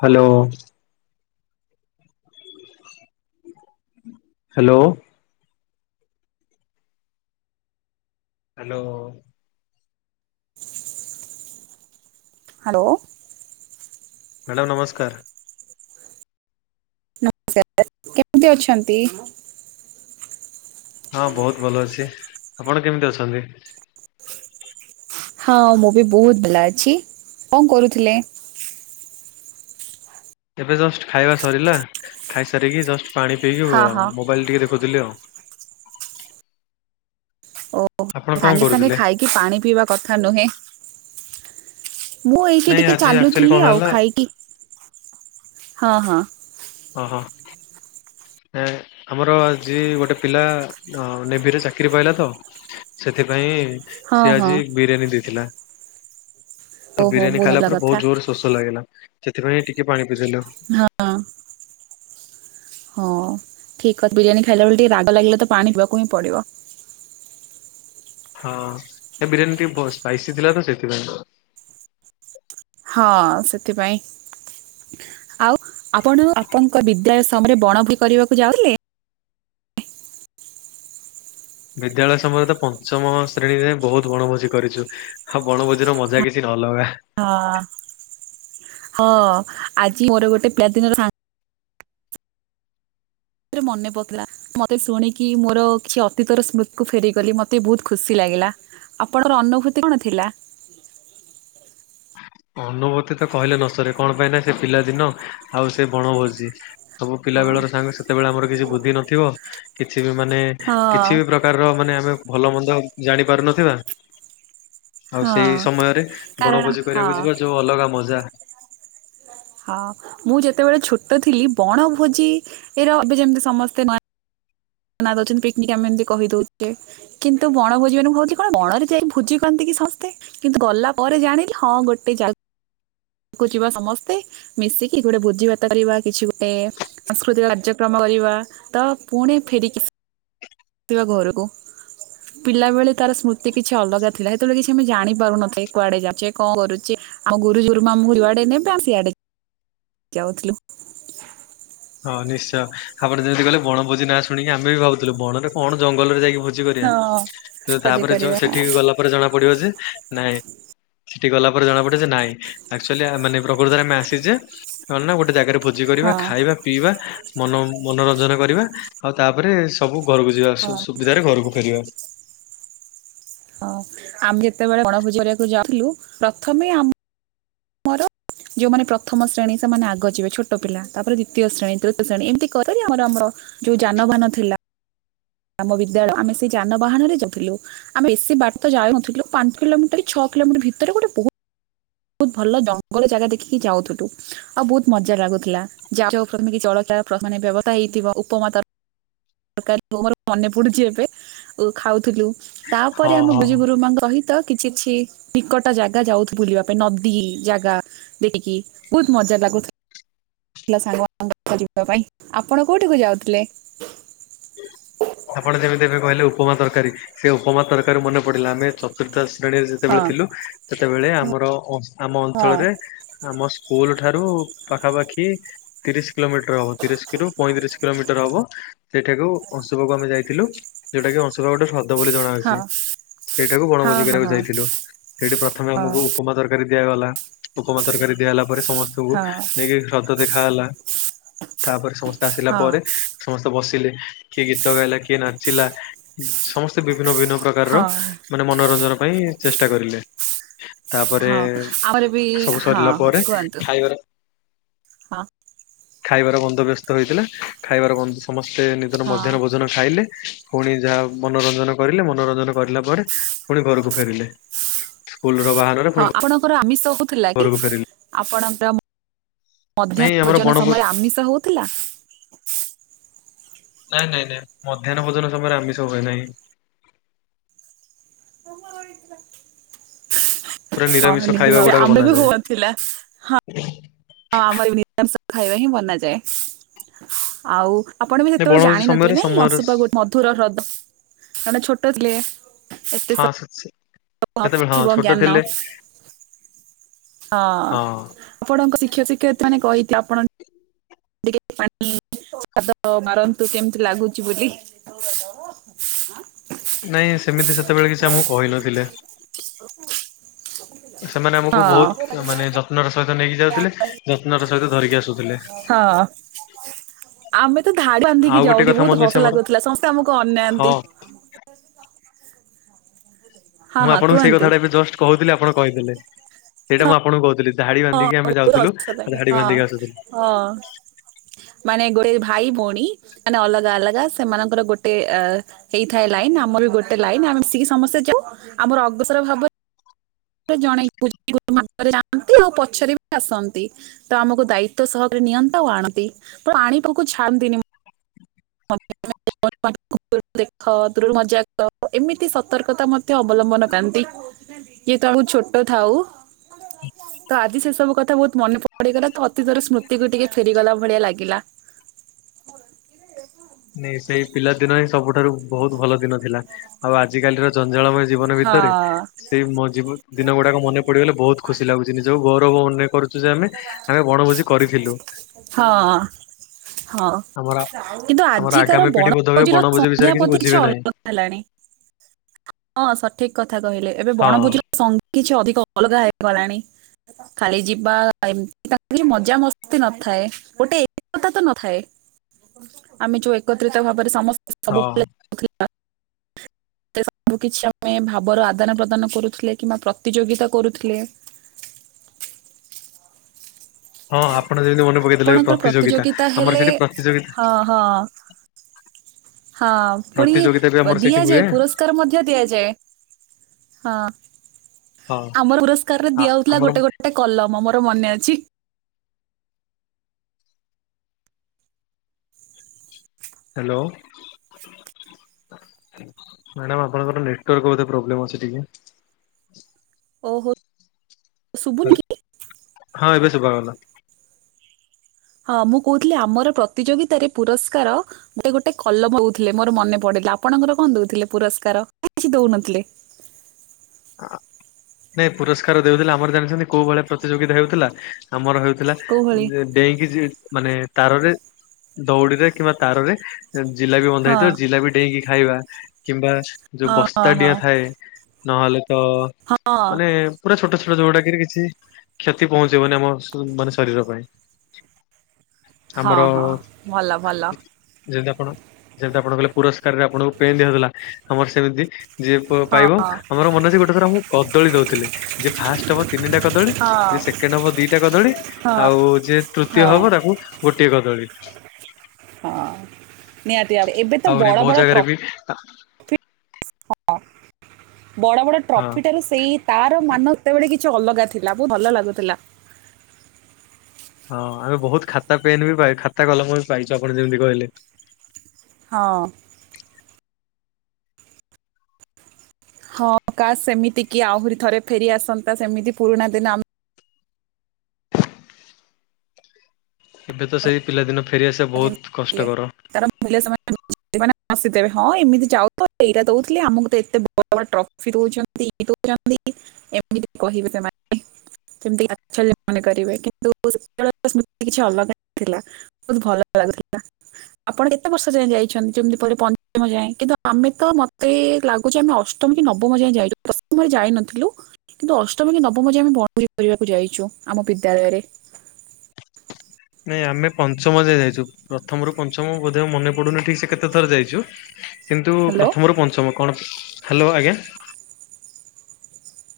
Hello. Hello. Hello. [inaudible] Hello. Madam ନମସ୍କାର। ନମସ୍କାର କେମିତି ଅଛନ୍ତି? ହଁ ବହୁତ ଭଲ ଅଛି। ଆପଣ କେମିତି ଅଛନ୍ତି? ହଁ ମୁଁ ବି ବହୁତ ବ୍ଲା ଅଛି। କଣ କରୁଥିଲେ? ଏବେ ଜଷ୍ଟ ଖାଇବା ସରିଲା। ଖାଇସାରିକି ଜଷ୍ଟ ପାଣି ପିଇକି ହଁ ହଁ ମୋବାଇଲ ଟିକେ ଦେଖୁଥିଲି ଆଉ। ଓ ଆପଣ କଣ ସାଙ୍ଗେ ସାଙ୍ଗେ କରୁଥିଲେ? ଖାଇକି ପାଣି ପିଇବା କଥା ନୁହେଁ। ମୁଁ ଏଇଠି ନାଇଁ ଟିକେ ଆଜି ଆକ୍ଚୁଆଲି କଣ ଚାଲୁଥିଲି ଆଉ ହେଲା ଖାଇକି। ହଁ ହଁ। ଓ ହ। ଆମର ଆଜି ଗୋଟେ ପିଲା ନେଭିରେ ଚାକିରି ପାଇଲା ତ। ସେଥି ନାଇଁ ହଁ ସେ ହଁ ଆଜି ବିରିୟାନୀ ଦେଇଥିଲା। ତ ଓହୋ ବିରିୟାନୀ ଖାଇଲା ଭଲ ପରେ କଥା ବହୁତ ଜୋରରେ ଶୋଷ ଲାଗିଲା। ସେଥିପାଇଁ ଟିକେ ପାଣି ପିଇଦେଲୁ ହଁ। ହଁ ଠିକ ଅ ବିରିୟାନୀ ଖାଇଲା ବେଳେ ଟିକେ ରାଗ ଲାଗିଲେ ତ ପାଣି ପିବାକୁ ହିଁ ପଡିବ। ହଁ ଏ ବିରିୟାନୀଟି ବ ସ୍ପାଇସି ଥିଲା ତ ସେଥିପାଇଁ। ହଁ ସେଥିପାଇଁ। ଆଉ ଆପଣ ଆପଣଙ୍କ ବିଦ୍ୟାଳୟ ସମୟରେ ବଣ ବି କରିବାକୁ ଯାଉଥିଲେ। ବିଦ୍ୟାଳୟ ସମୟରେ ତ ପଞ୍ଚମ ଶ୍ରେଣୀରେ ବହୁତ ବଣଭୋଜି କରିଛୁ। ଆଉ ବଣଭୋଜିର ମଜା କିଛି ନଲଗା। ହଁ ହଁ ଆଜି ମୋର ଗୋଟେ ପିଲାଦିନର ସାଙ୍ଗ ମନେ ପକିଲଥିଲା ମତେ ଶୁଣିକି ମୋର କିଛି ଅତୀତର ସ୍ମୃତି କୁ ଫେରିଗଲି ମତେ ବହୁତ ଖୁସି ଲାଗିଲା। ଆପଣଙ୍କର ଅନୁଭୂତି କଣ ଥିଲା? [inaudible] ଅନୁଭୂତି ତ କହିଲେ ନ ସରେ। କଣ ପାଇଁ ନା ସେ ପିଲାଦିନ ଆଉ ସେ ବଣଭୋଜି। ସବୁ ହଁ ପିଲା ବେଳର ସାଙ୍ଗ ସେତେବେଳେ ଆମର କିଛି ବୁଦ୍ଧି ନଥିବ। କିଛି ମାନେ ହଁ କିଛି ବି ପ୍ରକାରର ମାନେ ଆମେ ଭଲ ମନ୍ଦ ଜାଣି ପାରୁନଥିବା। ଆଉ ହଁ ସେଇ ସମୟରେ କାରଣ ବଣଭୋଜି ହଁ କରିବାକୁ ଯିବା ଯୋଉ ଅଲଗା ମଜା। ହଁ ମୁଁ ଯେତେବେଳେ ଛୋଟ ଥିଲି ବଣଭୋଜି ର ଏବେ ଯେମିତି ସମସ୍ତେ ନ ଦଉଛନ୍ତି ପିକ୍ନିକ ଆମେ ଏତି କହି ଦଉଛେ। କିନ୍ତୁ ବଣ ଭୋଜିି ମାନେ ଭାବଛି କଣ ବଣରେ ଯାଇ ଭୋଜି କରନ୍ତି କି? ସମସ୍ତେ କିନ୍ତୁ ଗଲା ପରେ ଜାଣିଲି ହଁ ଗୋଟେ ଜାଗା। କୁ ଯିବା ସମସ୍ତେ ମିଶିକି ଗୋଟେ ବୋଜି ଭାତ କରିବା। କିଛି ଗୋଟେ ସାଂସ୍କୃତିକ କାର୍ଯ୍ୟକ୍ରମ କରିବା ତ ପୁଣି ଫେରିକି ଥିବା ଘରକୁ ପିଲାବେଳେ ତାର ସ୍ମୃତି କିଛି ଅଲଗା ଥିଲା ହେତେବେଳେ କିଛି ଆମେ ଜାଣି ପାରୁନଥାଏ କୁଆଡେ ଯାଉଛେ କଣ କରୁଛେ? ଆମ ଗୁରୁଜୀ ଗୁରୁମା ଆମକୁ ଯୁଆଡେ ନେବେ ଆମେ ସିଆଡେ ଯାଉଥିଲୁ। ହଁ ନିଶ୍ଚୟ ଆପଣ ଯେମିତି କଇଲେ ବଣଭୋଜି ନାଁ ଶୁଣିକି ଆମେ ବି ଭାବୁଥିଲୁ ବଣରେ କଣ ଜଙ୍ଗଲରେ ଯାଇକି ଭୋ ଜି କରିଆ ହଁ ତ ଭୋଜି ତାପରେ ଯୋ କରିବା ହଁ। ସେଠିକି ଗଲା ପରେ ଜଣା ପଡିବ ଯେ ନାଇଁ ସେଠି ଗଲା ପରେ ଜଣା ପଡେ ଯେ ନାଇଁ ଆକଚୁଆଲି ଆମମାନେ ପ୍ରକୃତରେ ଆମେ ଆସିଚେ କଣ ନା ଗୋଟେ ଜାଗାରେ ଭୋଜି କରିବା ହଁ ଖାଇବା ପିଇବା ମନ ମନୋରଞ୍ଜନ କରିବା ଆଉ ତାପରେ ସବୁ ଘରକୁ ଯିବା ସୁ ହଁ ସୁବିଧାରେ ଘରକୁ ଫେରିବା। ହଁ ଆମେ ଯେତେବେଳେ ବଣଭୋଜି କରିବାକୁ ଯାଉଥିଲୁ ପ୍ରଥମେ ଆମ ମୋର ଯୋଉମାନେ ପ୍ରଥମ ଶ୍ରେଣୀ ସେମାନେ ଆଗ ଯିବେ ଛୋଟ ପିଲା ତାପରେ ଦ୍ୱିତୀୟ ଶ୍ରେଣୀ ତୃତୀୟ ଶ୍ରେଣୀ ଏମିତି କରି କରି ଆମର ଆମର ଯୋଉ ଯାନବାହାନ ଥିଲା ଆମ ବିଦ୍ୟାଳୟ ଆମେ ସେଇ ଯାନବାହାନରେ ଯାଉଥିଲୁ ଆମେ ବେଶୀ ବାଟ ଯାଉନଥିଲୁ ପାଞ୍ଚ କିଲୋମିଟର କି ଛଅ କିଲୋମିଟର ଭିତରେ ଗୋଟେ ବହୁ ତ ଭଲ ଜଙ୍ଗଲ ଜାଗା ଦେଖିକି ଯାଉଥିଲୁ ଆଉ ବହୁତ ମଜା ଲାଗୁଥିଲା ଯାଉ ଯାଉ ପ୍ରଥମେ କିଛି ଜଳଖି ମାନେ ବ୍ୟବସ୍ଥା ହେଇଥିବ ଉପମା ତ ରକରୀରୁ ମୋର ମନେ ପଡୁଛି ଏବେ ଓ ଖାଉଥିଲୁ ହଁ ତାପରେ ଆମେ ହଁ। ଗୁରୁଜୀ ଗୁରୁମାଙ୍କ ସହିତ କିଛି କିଛି ନିକଟ ଜାଗା ଯାଉଥୁ ବୁଲିବା ପାଇଁ ନଦୀ ଜାଗା ଦେଖିକି ବହୁତ ମଜା ଲାଗୁଥ ଥିଲା ସାଙ୍ଗମାନଙ୍କ [unintelligible] ଯିବା ପାଇଁ ଆପଣ କୋଉଠିକୁ ଯାଉଥିଲେ? ଆପଣ ଯେମିତି ଏବେ କହିଲେ ଉପମା ତରକାରୀ ସେ ଉପମା ତରକାରୀ ମନେ ପଡିଲା ଆମେ ଚତୁର୍ଥ ଶ୍ରେଣୀରେ ହଁ ଯେତେବେଳେ ଥିଲୁ ସେତେବେଳେ ଆମ ଆମର ଅଂଶ ଆମ ହଁ ଅଞ୍ଚଳରେ ଆମ ସ୍କୁଲଠାରୁ ପାଖାପାଖି ତିରିଶ କିଲୋମିଟର ହବ ତିରିଶରୁ ପଇଁତିରିଶ କିଲୋମିଟର ହବ ସେଇଠାକୁ ଅଶୁଂପାକୁ ଆମେ ଯା ଯାଇଥିଲୁ ଯୋଉଟା କି ଅଶୁଂପା ଗୋଟେ ହ୍ର ଦ ବୋଲି ଜଣାଅଛି ହଁ ସେଇଟାକୁ ବଣଭୋଜି ହଁ କରିବାକୁ ହଁ ଯାଇଥିଲୁ। ସେଠି ପ୍ରଥମେ ହଁ ଆମକୁ ଉପମା ତରକାରୀ ଦିଆଗଲା ଉପମା ତରକାରୀ ଦିଆହେଲା ପରେ ସମସ୍ତଙ୍କୁ ହଁ ହଁ ନେଇକି ହ୍ରଦ ଦେଖା ହେଲା। ତାପରେ ସମସ୍ତେ ଆସିଲା ପରେ ସମସ୍ ସ୍ତେ ବସିଲେ କିଏ ଗୀତ ଗାଇଲା କିଏ ନାଚିଲା ସମସ୍ତେ ବିଭିନ୍ନ ବିଭିନ୍ନ ପ୍ରକାରର ହଁ ହଁ ମାନେ ମନୋରଞ୍ଜନ ପାଇଁ ଚେଷ୍ଟା କରିଲେ। ତାପରେ ହଁ ଆମର ବି ସବୁ ହଁ ସରିଲା ହଁ ପରେ କୁହନ୍ତୁ ଖାଇବାର ହଁ। ଖାଇବାର ବନ୍ଦୋବ୍ୟସ୍ତ ହେଇଥିଲା ଖାଇବାର ବନ୍ଦ ସମସ୍ତେ ନିଜର ହଁ ମଧ୍ୟାହ୍ନ ଭୋଜନ ଖାଇଲେ ଫୁଣି ଯାହା ମନୋରଞ୍ଜନ କରିଲେ ମନୋରଞ୍ଜନ କରିଲା ପରେ ପୁଣି ଘରକୁ ଫେରିଲେ। ସ୍କୁଲ ର ବାହାନାରେ ପୁଣି ହଁ ଆପଣଙ୍କର ଆମିଷ ହଉଥିଲା କି? ଘରକୁ ଫେରିଲେ। ଆପଣଙ୍କର ନାଇଁ ମଧ୍ୟାହ୍ନ ଆମର ଭୋଜନ ବଣଭୋ ସମୟରେ ଆମିଷ ହଉଥିଲା? ନାଇଁ ନାଇଁ ନାଇଁ ମଧ୍ୟାହ୍ନ ଭୋଜନ ସମୟରେ ଆମିଷ ହୁଏ ନାହିଁ। ପୁରା ହଁ ନିରାମିଷ ନିହାତି ଖାଇବା ଭାବେ ଗୁଡାକ ଆମର ବି ହଉନଥିଲା। ବନାଯାଏ। ହଁ ଆମର ନିରାମିଷ ଖାଇବା ହିଁ ବନାଯାଏ ଆଉ ଆପଣ ବି ନାଇଁ ସେତେବେଳେ ବଣଭୋଜି ଜାଣିନଥିବେ ସମୟରେ ନାଇଁ ସମୟର ଅଂଶୁପା ଗୋ ମଧୁର ହ୍ରଦ କାରଣ ଛୋଟ ଥିଲେ ଏତେ ହଁ ସବୁ ସେ ସେ ସେତେବେଳେ ହଁ ନଥିବ ଛୋଟ ଜ୍ଞାନ ଥିଲେ। ହଁ ଆପଣଙ୍କ ଶିକ୍ଷକ ଶିକ୍ଷୟିତ୍ରୀମାନେ କହିଥିବେ ଆପଣ ଟିକେ ପାଣି ପାାଦ ମାରନ୍ତୁ କେମତି ଲାଗୁଛି ବୋଲି ଠ ନାଇଁ ସେମିତି ସେତେବେଳେ କିଛି ଆମକୁ କହିନଥିଲେ। ସେମାନେ ଆମକୁ ବହୁତ ମାନେ ଯତ୍ନର ସହ ହିତ ନେଇକି ଯାଉଥିଲେ ଯତ୍ନର ସହିତ ଧରିକି ଆସୁଥିଲେ। ହଁ। ଆମେ ତ ଧାଡ଼ି ଆଉ ବାନ୍ଧିକି ଗୋଟେ ଯାଉଥିଲୁ କଥା ବହୁତ ମନେ ଅଛି ହସ ଆମର ଲାଗୁଥିଲା, ସମସ୍ତେ ଆମକୁ ହଁ ଅନାନ୍ତି। ହ କ ମୁଁ ଆପଣଙ୍କୁ ସେଇ କୁହନ୍ତୁ କଥାଟା ଏବେ ଜଷ୍ଟ କହୁଥିଲି ଆପଣ କହିଦେଲେ, ହଁ ସେଇଟା ମୁଁ ଆପଣଙ୍କୁ କହୁଥିଲି। ଧାଡି ହଁ ବାନ୍ଧିକି ଆମେ ବହୁତ୍ ଯାଉଥିଲୁ ହସ ଲାଗେ ଧାଡି ହଁ ବାନ୍ଧିକି ଆସୁଥିଲୁ। ହଁ। ମାନେ ଗୋଟେ ଭାଇ ଭୋଉଣୀ ମାନେ ଅଲଗା ଅଲଗା ସେମାନଙ୍କର ଗୋଟେ ଏ ହେଇଥାଏ ଲାଇନ୍ ଆମର ଗୋଟେ ଲାଇନ୍ ଆମେ ମିଶିକି ସମସ୍ତେ ଯାଉ ଆମର ଅଗସର ଭାବ ଏ ଜଣେ ପୂ [inaudible] ଯାଆନ୍ତି ଆଉ ପଛରେ ବି ଆସନ୍ତି ତ ଆମକୁ ଦାୟିତ୍ଵ ସହ ନିଅନ୍ତି ଆଉ ଆଣନ୍ତି ପାଣି ପାଖୁ ଛାଡ଼ନ୍ତିନି ମୁ ହ [inaudible] ତୁ ଦେଖ ଦୂରରୁ ମଜା କର ଏମିତି ସତର୍କତା ମଧ୍ୟ ଅବଲମ୍ବନ କାନ୍ତି ଯେହେତୁ ଆ ମୁ ଛୋଟ ଥାଉ ହଁ ତ ଆଜି ସେ ସବୁ କଥା ବୋହୁତ ମନେ ପଡି଼ଇଗଲା ତ ଅତୀତର ସ୍ମୃତିକୁ ଟିକେ ଫେରିଗଲା ଭଳିଆ ଲାଗିଲା। [inaudible] ନାଇଁ ସେଇ ପିଲାଦିନ ହିଁ ସବୁଠାରୁ ବହୁତ ଭଲ ଦିନ ଥିଲା ଆଉ ଆଜିିକାଲିର ଜଞ୍ଜାଳମୟ ଜୀବନ ହଁ ଭିତରେ ସେଇ ମୋ ଜିମୁ ଦିନ ଗୁ ଗୁଡ଼ାକ ମନେ ପଡ଼ିଗଲେ ବହୁତ ଖୁସି ଲାଗୁଚି ନିଜକୁ ଗୌରବ ମନେ କରୁଚୁ ଯେ ଆମେ ଆମେ ବଣଭୋଜି କରିଥିଲୁ। ହଁ ହଁ। ଆମର କିନ୍ତୁ ଆମର ଆଜିକାର ଆଗାମୀ ପିଢି ବୋଧ ହୁଏ ବଣଭୋଜିର ବଣଭୋଜି ବିଷୟରେ ସଂଜ୍ଞା ବୋଧେ କିଛି ବୁଝିବେ ନାହିଁ। ଅଲଗା ହେଲାଣି। ହଁ ସଠିକ୍ କଥା କହିଲେ ଏବେ ହଁ ବଣଭୋଜିର ସଂ କିଛି ଅଧିକ ଅଲଗା ହେଇଗଲାଣି ଖାଲି ଯିବା ଏମତି ତାଇରେ କିଛି ମଜା ମସ୍ତି ନ ଥାଏ ଗୋଟେ ଏକତା ତ ନଥାଏ ଆମେ ଯୋଉ ଏକତ୍ରିତ ଭାବରେ ସମସ୍ ସବୁ ହଁ ପିଲା [inaudible] [inaudible] ସେ ସବୁ କିଛି ଆମେ ଭାବର ଆଦାନ ପ୍ରଦାନ କରୁଥୁଲେ କିମ୍ବା ପ୍ରତିଯୋଗିତା କରୁଥୁଲେ। [inaudible] ହଁ ଆପଣ ଯେମିତି ମନେ ପକେଇଦେଲେ ଆପଣଙ୍କର ପ୍ରତିଯୋଗିତା ଆମର ହେଲେ ସେଠି ପ୍ରତିଯୋଗି [inaudible] ହଁ ହଁ ହଁ ପୁଣି ବ ସେଇଠି ହୁଏ ଦିଆଯାଏ ପୁରସ୍କାର ମଧ୍ୟ ଦିଆଯାଏ। ହଁ ହଁ ଆମର ପୁରସ୍କାରରେ ଆ ଦିଆ ହଉଥୁଲା ଆମର ଗୋଟେ ଗୋଟେ କଲମ ମ ତ ମନେ ଅଛି। ହାଲୋ। ମାଡ଼ାମ୍ ଆପଣଙ୍କର ନେଟୱାର୍କ ବୋଧେ ପ୍ରୋବ୍ଲେମ୍ ଅଛି ଟିକେ। ଓହୋ। ଶୁଭୁନି ହରେ କି? ହଁ ଏବେ ଶୁଭାଗଲା। ହଁ ମୁଁ କୋହୁଥିଲି ଆମର ପ୍ରତିଯୋଗିତାରେ ପୁରସ୍କାର ଗୋଟେ ଗୋଟେ କଲମ ଓଉଥୁଲେ ମୋର ମନେ ପଡ଼େ। ଆପଣଙ୍କର କଁ ଦଉଥୁଲେ ପୁରସ୍କାର ଇ କିଛି ଦୋଉନଥୁଲେ? [inaudible] ନାଇଁ ପୁରସ୍କାର ଦେଉଥିଲେ ଆମର ଜାଣିଛନ୍ତି କୋଉ ଭଳିଆ ପ୍ରତିଯୋଗିତା ହେଉଥିଲା ଆମର ହଉ ଥିଲା କୋଉ ଭଳି ଯେ ଡେଇଁକି ଯି ମାନେ ତାରରେ ଦଉଡ଼ିରେ କିମ୍ବା ତାରରେ ଜିଲାପି ବନ୍ଧା ହଁ ହେଇଥିବ ଜିଲାପି ଡେଇଁକି ଖାଇବା କିମ୍ବା ଯୋଉ ହଁ ହଁ ବସ୍ତା ହଁ ଡିଆଁ ଥାଏ। ନହେଲେ ତ ହଁ ମାନେ ପୁରା ଛୋଟ ଛ ତ ଯୋଉଟାକିରି କିଛି କ୍ଷତି ପହଞ୍ଚିବନି ଆମ ଶ ମାନେ ଶରୀର ପାଇଁ। ହଁ ଆମର ହଁ ଭଲ ଭଲ ଯେ ଯେମତି ଆପଣ ଯେମତି ଆପଣ କଇଲେ ପୁରସ୍କାରରେ ଆପଣଙ୍କୁ ପେନ୍ ଦିଆହଉଥୁଲା ଆମର ସେମିତି ଯିଏ ପ ହଁ ପାଇବ ଆମର ମନେ ଅଛି ଗୋ ଏରା ମୁଁ କଦଳୀ ଦଉଥୁଲେ ଯିଏ ଫାଷ୍ଟ୍ ହବ ତିନିଟା କଦଳୀ ହଁ ଯିଏ ସେକଣ୍ଡ୍ ହବ ଦିଟା କଦଳୀ ହଁ ଆଉ ଓ ଯିଏ ତୃତୀୟ ହଁ ହବ ତାକୁ ଗୋଟିଏ କଦଳୀ। ହଁ ନିହାତି ଆଡ଼େ ଏବେ ତ ବଡ଼ ବଡ଼ ଟ୍ର ଅଃ ବଡ଼ ବଡ଼ ହଁ ଟ୍ରଫି ଠାରୁ ସେଇ ତାର ମାନ ତେବେଳେ କି ଛି ଅଲଗା ଥିଲା ବୋହୁ ଭଲ ଲାଗୁଥୁଲା। ହଁ ଆମେ ବୋହୁତ ଖାତା ପେନ୍ ବି ପାଇ ଖାତା କଲମ ବି ପାଇଚୁ ଆପଣ ଯେମିତି କହିଲେ। ହଁ। ହଁ କାସ୍ ସେମିତି କି ଆହୁରି ଥରେ ଫେରି ଆସନ୍ତା ସେମିତି ପୁରୁଣା ଦିନ ଆମ୍ ଏବେ ତ ସେଇ ପିଲାଦିନ ଫେରିଆସିବା ଯେମିତି ବୋହୁତ ଥିଲେ କଷ୍ଟ କର। ତାର ମୂଲ୍ୟ ସେମାନେ ମାନେ ହସି ଦେବେ ହଁ ଏମିତି ଯାଉଚ ଏଇରା ଦୋଉଥିଲେ ଆମକୁ ତ ଏତେ ବଡ଼ ବଡ଼ ଟ୍ରଫି ଦୋଉଛନ୍ତି। [unintelligible] ଦୋଉଚନ୍ତି ଏମିତି କହିବେ ସେମାନେ। ସେମିତି ତାଛଲ୍ୟ ମନେ କରିବେ କିନ୍ତୁ [unintelligible] ସ୍ମୃତି କିଛି ଅଲଗା ଥିଲା ବୋହୁତ ଭଲ ଲାଗୁଥିଲା। ଆପଣ କେତେ ବର୍ଷ ଯାଏ ଯାଇଛନ୍ତି ଯେମିତି ପଲେ ପଞ୍ଚମ ଯାଏ କିନ୍ତୁ ଆମେ ତ ମତେ ଲାଗୁଛି ଆମେ ଅଷ୍ଟମ କି ନବମ ଯାଏ ଯାଇଥିଲୁ ଦଶମରେ ଯାଇନଥିଲୁ କିନ୍ତୁ ଅଷ୍ଟମ କି ନବମ ଯାଏ ଆମେ। [unintelligible] କରିବାକୁ ଯାଇଚୁ ଆମ ବିଦ୍ୟାଳୟରେ। [inaudible] ନାଇଁ ଆମେ ପଞ୍ଚମ ଯାଏ ଯାଇଚୁ ପ୍ରଥମରୁ ପଞ୍ଚମ ବୋଧେ ଆଉ ମନେ ପଡୁନି ଠିକ ସେ କେତେଥର ଯାଇଚୁ। କିନ୍ତୁ ହ୍ୟାଲୋ ପ୍ରଥମରୁ ପଞ୍ଚମ କଣ ହାଲୋ ଆଜ୍ଞା।